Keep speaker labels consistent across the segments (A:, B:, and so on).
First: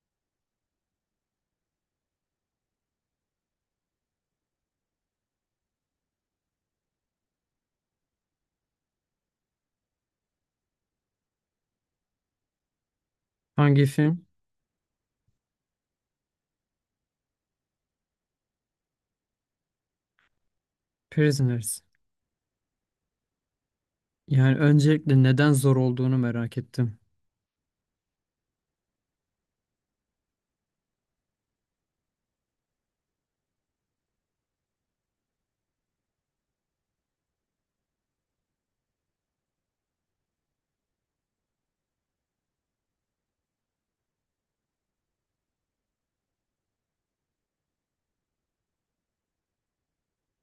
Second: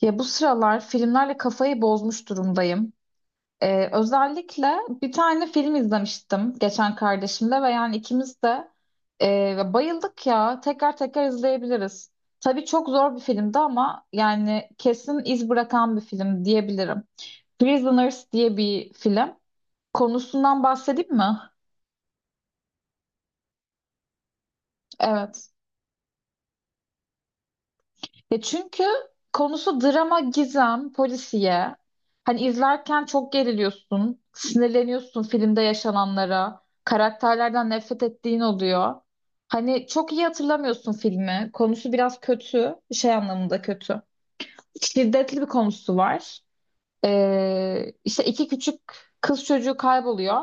A: Ya bu sıralar filmlerle kafayı bozmuş durumdayım. Özellikle bir tane film izlemiştim geçen kardeşimle ve yani ikimiz de bayıldık ya. Tekrar tekrar izleyebiliriz. Tabii çok zor bir filmdi
B: Hangi
A: ama
B: film?
A: yani kesin iz bırakan bir film diyebilirim. Prisoners diye bir film. Konusundan bahsedeyim mi?
B: Prisoners. Yani öncelikle
A: Evet.
B: neden zor olduğunu merak ettim.
A: Ya çünkü konusu drama, gizem, polisiye. Hani izlerken çok geriliyorsun, sinirleniyorsun filmde yaşananlara, karakterlerden nefret ettiğin oluyor. Hani çok iyi hatırlamıyorsun filmi. Konusu biraz kötü, şey anlamında kötü. Şiddetli bir konusu var. İşte iki küçük kız çocuğu kayboluyor.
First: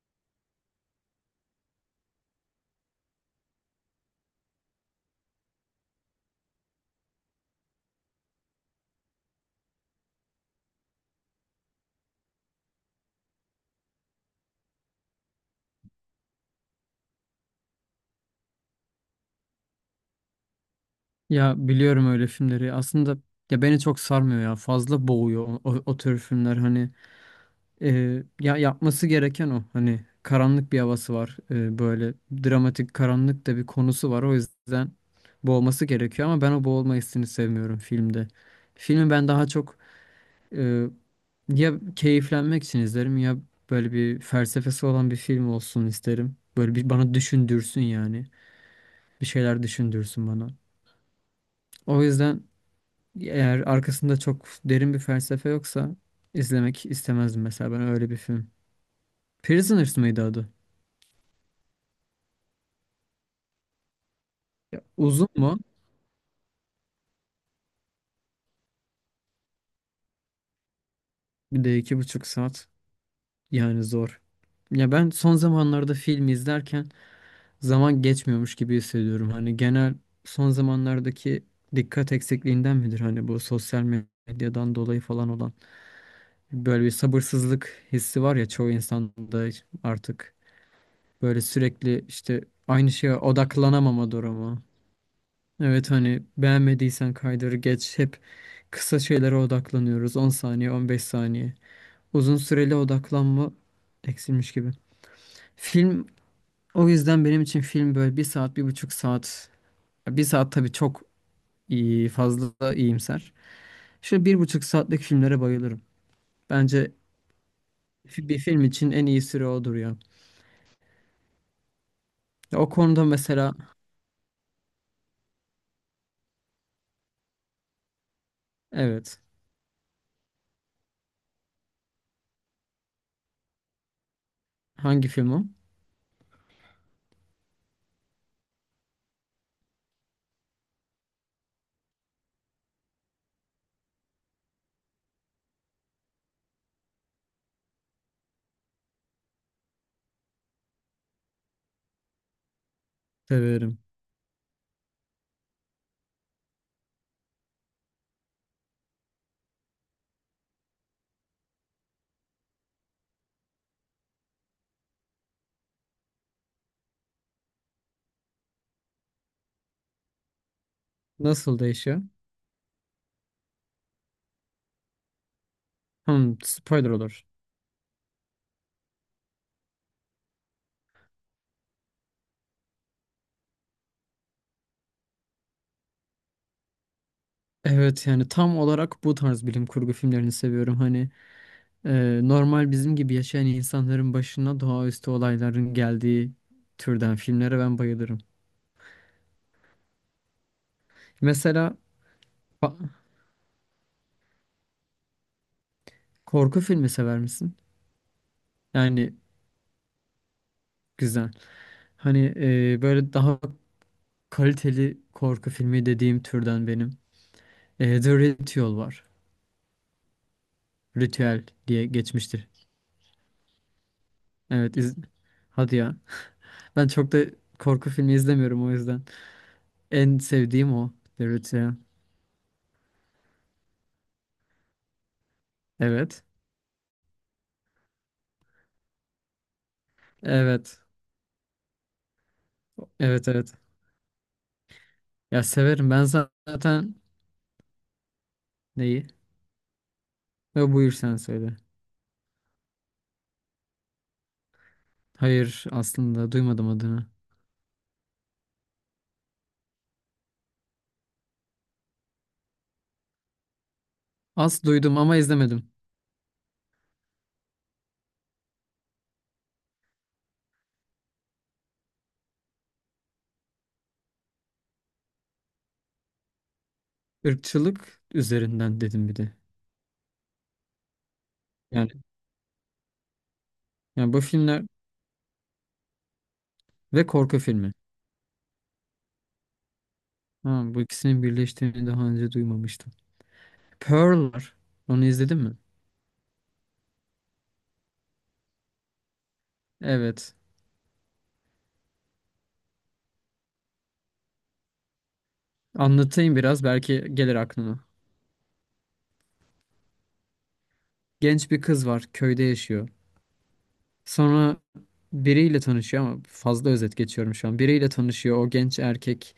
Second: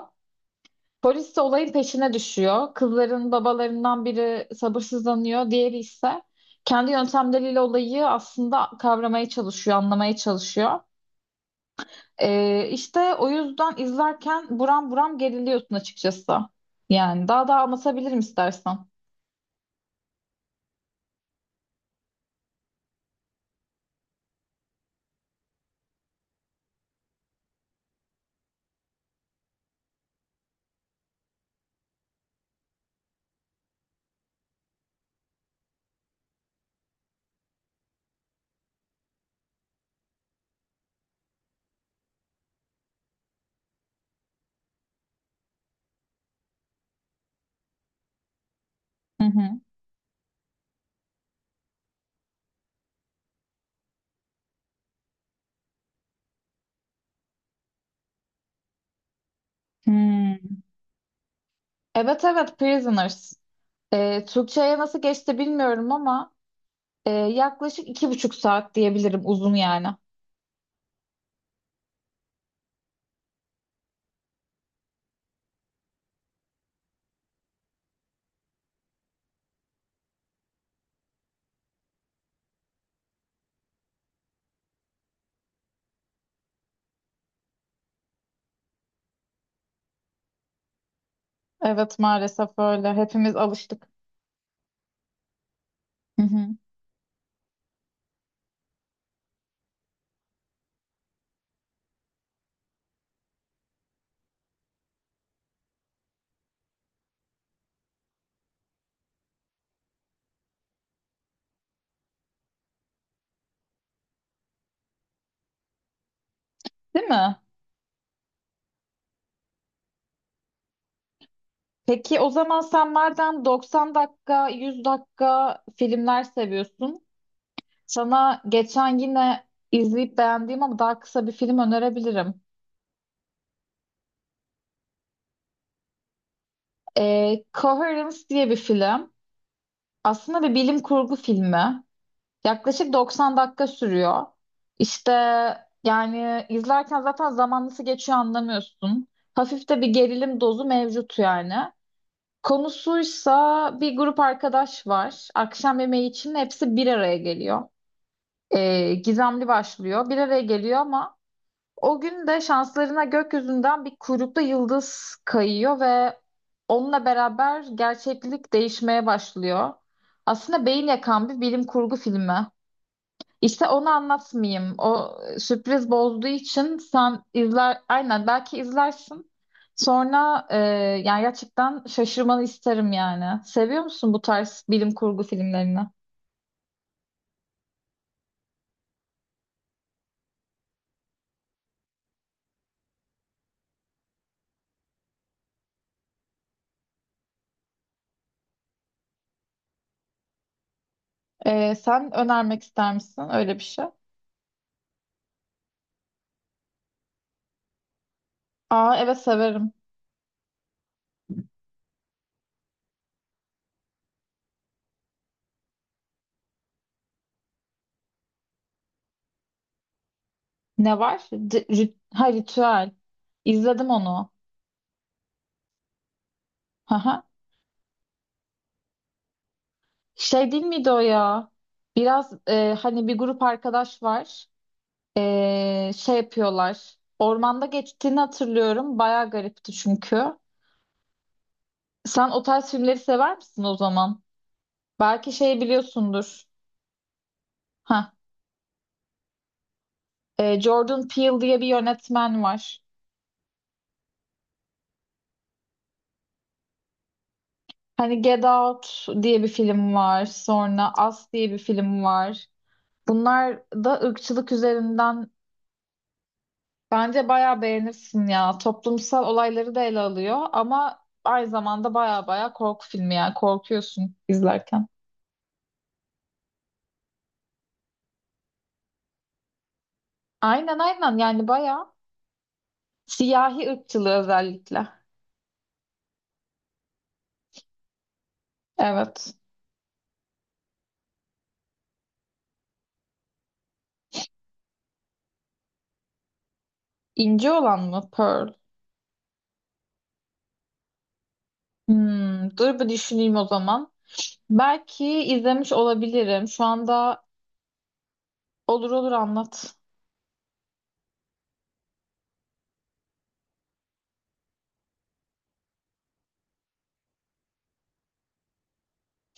A: Polis de olayın peşine düşüyor. Kızların babalarından biri sabırsızlanıyor, diğeri ise kendi yöntemleriyle olayı aslında kavramaya çalışıyor, anlamaya çalışıyor. İşte o yüzden izlerken buram buram geriliyorsun açıkçası. Yani daha da anlatabilirim istersen.
B: Ya, biliyorum öyle filmleri. Aslında ya beni çok sarmıyor ya. Fazla boğuyor o tür filmler. Hani ya, yapması gereken o. Hani karanlık bir havası var. Böyle dramatik karanlık da bir konusu var. O yüzden boğması gerekiyor ama ben o boğulma hissini sevmiyorum filmde. Filmi ben daha çok, Ee, ya, keyiflenmek için izlerim ya, böyle bir felsefesi olan bir film olsun isterim. Böyle bir bana düşündürsün yani.
A: Hı
B: Bir
A: hı.
B: şeyler düşündürsün bana. O yüzden eğer arkasında çok derin bir felsefe yoksa izlemek istemezdim mesela ben öyle bir film. Prisoners mıydı
A: Hmm.
B: adı?
A: Evet evet Prisoners. Türkçe'ye
B: Ya,
A: nasıl
B: uzun
A: geçti
B: mu?
A: bilmiyorum ama yaklaşık iki buçuk saat diyebilirim uzun yani.
B: Bir de 2,5 saat. Yani zor. Ya, ben son zamanlarda film izlerken zaman geçmiyormuş gibi hissediyorum. Hani genel, son zamanlardaki dikkat eksikliğinden midir? Hani bu sosyal medyadan dolayı falan olan böyle bir sabırsızlık hissi var ya, çoğu insanda artık böyle
A: Evet
B: sürekli işte
A: maalesef
B: aynı
A: öyle.
B: şeye
A: Hepimiz alıştık.
B: odaklanamama durumu. Evet,
A: Hı
B: hani
A: hı.
B: beğenmediysen kaydırı geç, hep kısa şeylere odaklanıyoruz. 10 saniye, 15 saniye. Uzun süreli odaklanma eksilmiş gibi. Film, o yüzden benim için film böyle bir saat, 1,5 saat, bir saat tabii çok iyi, fazla iyimser. Şöyle 1,5 saatlik filmlere bayılırım. Bence
A: Değil mi?
B: bir film için en iyi süre odur ya.
A: Peki o
B: Ya,
A: zaman
B: o
A: sen
B: konuda
A: madem
B: mesela
A: 90 dakika, 100 dakika filmler seviyorsun, sana geçen
B: evet.
A: yine izleyip beğendiğim ama daha kısa bir film önerebilirim.
B: Hangi film o?
A: Coherence diye bir film. Aslında bir bilim kurgu filmi. Yaklaşık 90 dakika sürüyor. İşte yani izlerken zaten zaman nasıl geçiyor anlamıyorsun. Hafif de bir gerilim dozu mevcut yani. Konusuysa
B: Severim.
A: bir grup arkadaş var. Akşam yemeği için hepsi bir araya geliyor. Gizemli başlıyor. Bir araya geliyor ama o gün de şanslarına gökyüzünden bir kuyruklu yıldız kayıyor ve onunla beraber gerçeklik değişmeye başlıyor. Aslında beyin yakan bir
B: Nasıl
A: bilim kurgu
B: değişiyor?
A: filmi. İşte onu anlatmayayım. O sürpriz bozduğu
B: Hmm,
A: için
B: spoiler
A: sen
B: olur.
A: izler, aynen belki izlersin. Sonra yani gerçekten şaşırmanı isterim yani. Seviyor musun bu tarz bilim kurgu filmlerini?
B: Evet, yani tam olarak bu tarz bilim kurgu filmlerini seviyorum. Hani normal bizim gibi yaşayan insanların başına doğaüstü olayların geldiği türden filmlere ben bayılırım. Mesela,
A: Sen önermek
B: ba-
A: ister misin öyle bir şey?
B: korku filmi sever misin?
A: Aa
B: Yani,
A: evet severim.
B: güzel. Hani böyle daha kaliteli korku filmi dediğim türden benim. The Ritual var.
A: Ne var?
B: Ritüel diye
A: Ha
B: geçmiştir.
A: ritüel. İzledim onu.
B: Evet, hadi ya. Ben çok da
A: Haha.
B: korku filmi izlemiyorum o yüzden. En
A: Şey değil
B: sevdiğim
A: miydi
B: o,
A: o
B: The
A: ya?
B: Ritual.
A: Biraz hani bir grup arkadaş var. Şey
B: Evet.
A: yapıyorlar. Ormanda geçtiğini hatırlıyorum. Bayağı garipti çünkü.
B: Evet.
A: Sen o tarz filmleri
B: Evet,
A: sever
B: evet.
A: misin o zaman? Belki
B: Ya,
A: şeyi
B: severim. Ben
A: biliyorsundur.
B: zaten.
A: Ha,
B: Neyi? Ve buyur
A: Jordan
B: sen
A: Peele
B: söyle.
A: diye bir yönetmen var.
B: Hayır, aslında duymadım adını.
A: Hani Get Out diye bir film var. Sonra Us diye bir film var. Bunlar da ırkçılık
B: Az duydum ama
A: üzerinden.
B: izlemedim.
A: Bence bayağı beğenirsin ya. Toplumsal olayları da ele alıyor ama aynı zamanda bayağı bayağı korku filmi yani korkuyorsun izlerken.
B: Irkçılık üzerinden dedim bir de.
A: Aynen aynen yani
B: Yani,
A: bayağı siyahi ırkçılığı
B: yani, bu filmler
A: özellikle.
B: ve korku filmi.
A: Evet.
B: Ha, bu ikisinin birleştiğini daha önce duymamıştım. Pearl'lar. Onu izledin mi?
A: İnce olan mı? Pearl.
B: Evet.
A: Hmm, dur bir düşüneyim o zaman. Belki izlemiş
B: Anlatayım
A: olabilirim. Şu
B: biraz, belki
A: anda
B: gelir aklına.
A: olur olur anlat.
B: Genç bir kız var, köyde yaşıyor. Sonra biriyle tanışıyor ama fazla özet geçiyorum şu an. Biriyle tanışıyor, o genç erkek.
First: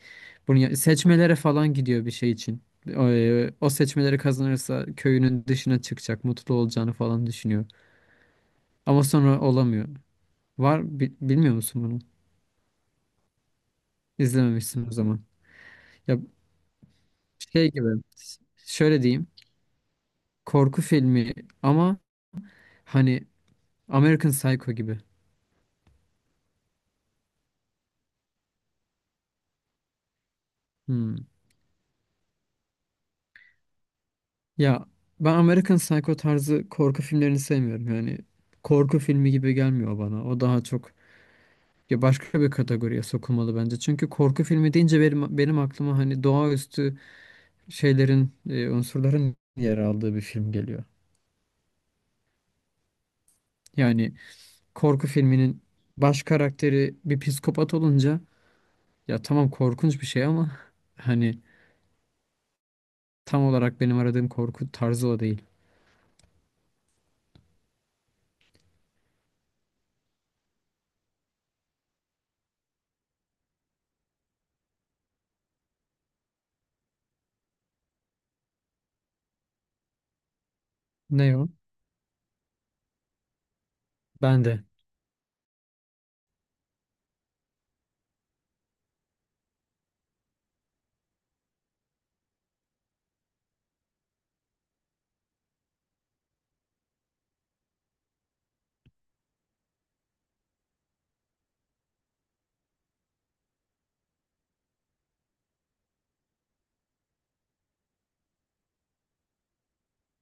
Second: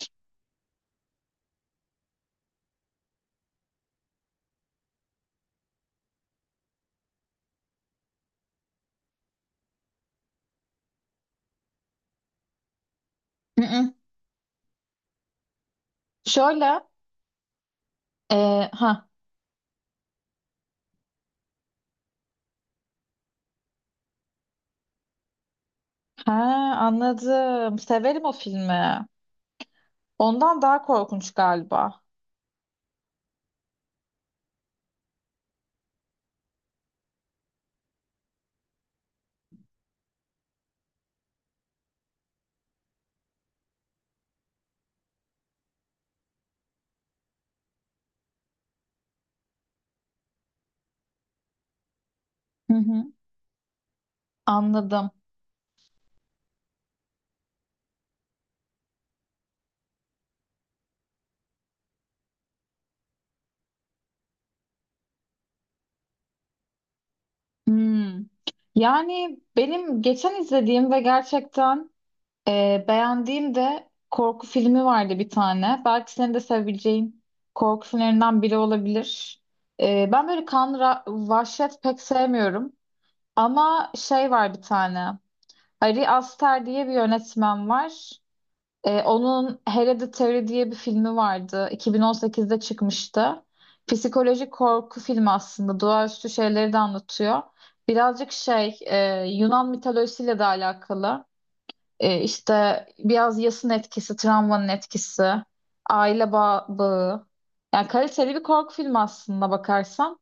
B: Bunu seçmelere falan gidiyor bir şey için. O seçmeleri kazanırsa köyünün dışına çıkacak, mutlu olacağını falan düşünüyor. Ama sonra olamıyor. Var bilmiyor musun bunu?
A: Hı hı.
B: İzlememişsin o zaman. Ya,
A: Şöyle
B: şey gibi,
A: e,
B: şöyle
A: ha
B: diyeyim. Korku filmi ama hani American Psycho gibi.
A: ha anladım. Severim o filmi. Ondan daha
B: Hmm.
A: korkunç galiba.
B: Ya, ben American Psycho tarzı korku filmlerini sevmiyorum. Yani korku filmi gibi gelmiyor bana. O daha çok ya başka bir kategoriye sokulmalı bence. Çünkü korku filmi deyince benim aklıma hani doğaüstü şeylerin, unsurların yer aldığı bir film geliyor.
A: Hı hı,
B: Yani korku
A: anladım.
B: filminin baş karakteri bir psikopat olunca ya tamam, korkunç bir şey ama hani tam olarak benim aradığım korku tarzı o değil.
A: Hmm. Yani benim geçen izlediğim ve gerçekten beğendiğim de korku filmi vardı bir tane. Belki senin de sevebileceğin korku filmlerinden biri olabilir. Ben böyle kan,
B: Ne o?
A: vahşet pek sevmiyorum. Ama şey
B: Ben
A: var bir
B: de.
A: tane. Ari Aster diye bir yönetmen var. Onun Hereditary diye bir filmi vardı. 2018'de çıkmıştı. Psikolojik korku filmi aslında. Doğaüstü şeyleri de anlatıyor. Birazcık şey, Yunan mitolojisiyle de alakalı. İşte biraz yasın etkisi, travmanın etkisi, aile bağı. Yani kaliteli bir korku filmi aslında bakarsan.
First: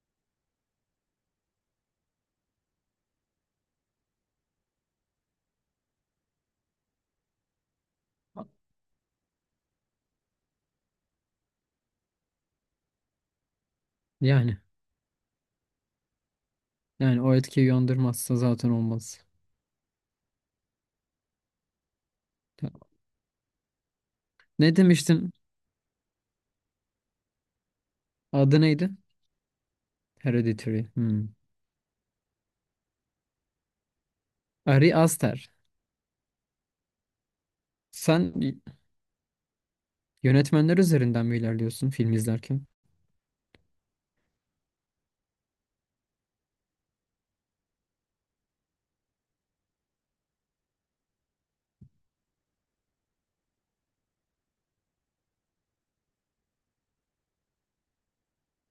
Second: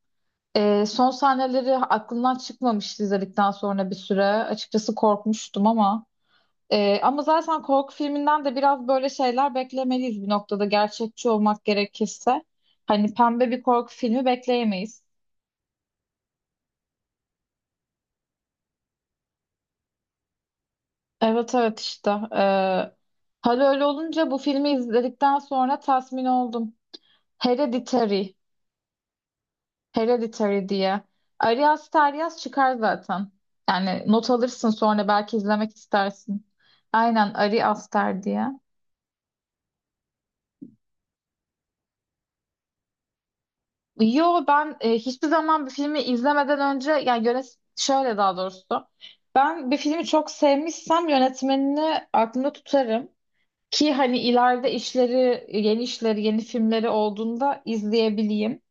A: Son sahneleri aklımdan çıkmamıştı izledikten sonra bir süre. Açıkçası korkmuştum ama. Ama zaten korku filminden de biraz böyle şeyler beklemeliyiz bir noktada gerçekçi olmak gerekirse. Hani pembe bir korku filmi
B: Yani.
A: bekleyemeyiz.
B: Yani o etkiyi uyandırmazsa zaten olmaz.
A: Evet evet işte. Hal öyle olunca bu filmi
B: Ne demiştin?
A: izledikten sonra tatmin oldum. Hereditary.
B: Adı neydi?
A: Hereditary
B: Hereditary.
A: diye.
B: Hmm.
A: Arias Taryas çıkar zaten. Yani not alırsın
B: Ari
A: sonra belki
B: Aster.
A: izlemek istersin. Aynen Ari Aster
B: Sen
A: diye.
B: yönetmenler üzerinden mi ilerliyorsun film izlerken?
A: Yo ben hiçbir zaman bir filmi izlemeden önce yani şöyle daha doğrusu. Ben bir filmi çok sevmişsem yönetmenini aklımda tutarım. Ki hani ileride işleri, yeni işleri, yeni filmleri olduğunda izleyebileyim.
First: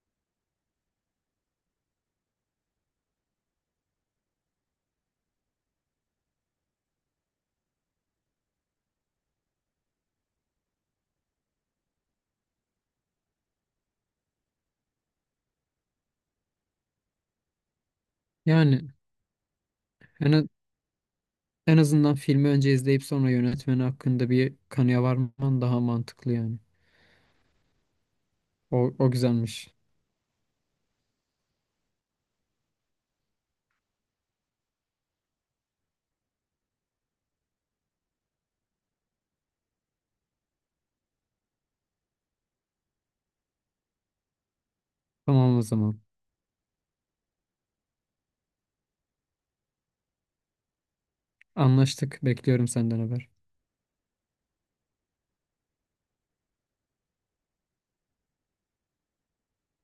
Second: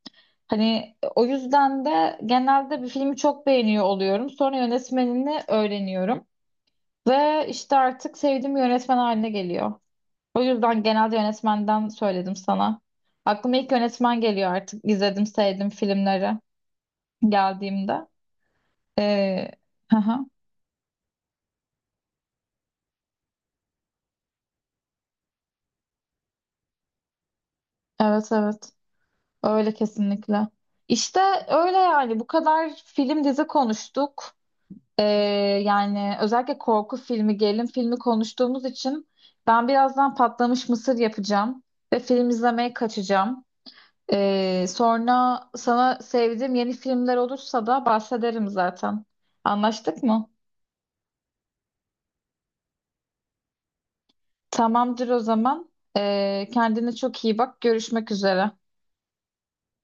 A: Hani o yüzden de genelde bir filmi çok beğeniyor oluyorum. Sonra yönetmenini öğreniyorum. Ve işte artık sevdiğim bir yönetmen haline geliyor. O yüzden genelde yönetmenden söyledim sana. Aklıma ilk yönetmen geliyor artık. İzledim, sevdim filmleri geldiğimde.
B: Yani
A: Ee, hı hı.
B: en, a- en azından filmi önce izleyip sonra yönetmeni hakkında bir kanıya varman daha mantıklı yani.
A: Evet evet.
B: O
A: Öyle
B: güzelmiş.
A: kesinlikle. İşte öyle yani. Bu kadar film dizi konuştuk. Ee, Yani özellikle korku filmi, gerilim filmi konuştuğumuz için ben birazdan patlamış mısır yapacağım ve film izlemeye kaçacağım. Sonra
B: Tamam o
A: sana
B: zaman.
A: sevdiğim yeni filmler olursa da bahsederim zaten. Anlaştık mı?
B: Anlaştık. Bekliyorum senden haber.
A: Tamamdır o zaman. Kendine çok iyi bak. Görüşmek üzere.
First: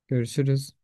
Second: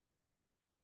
B: Görüşürüz.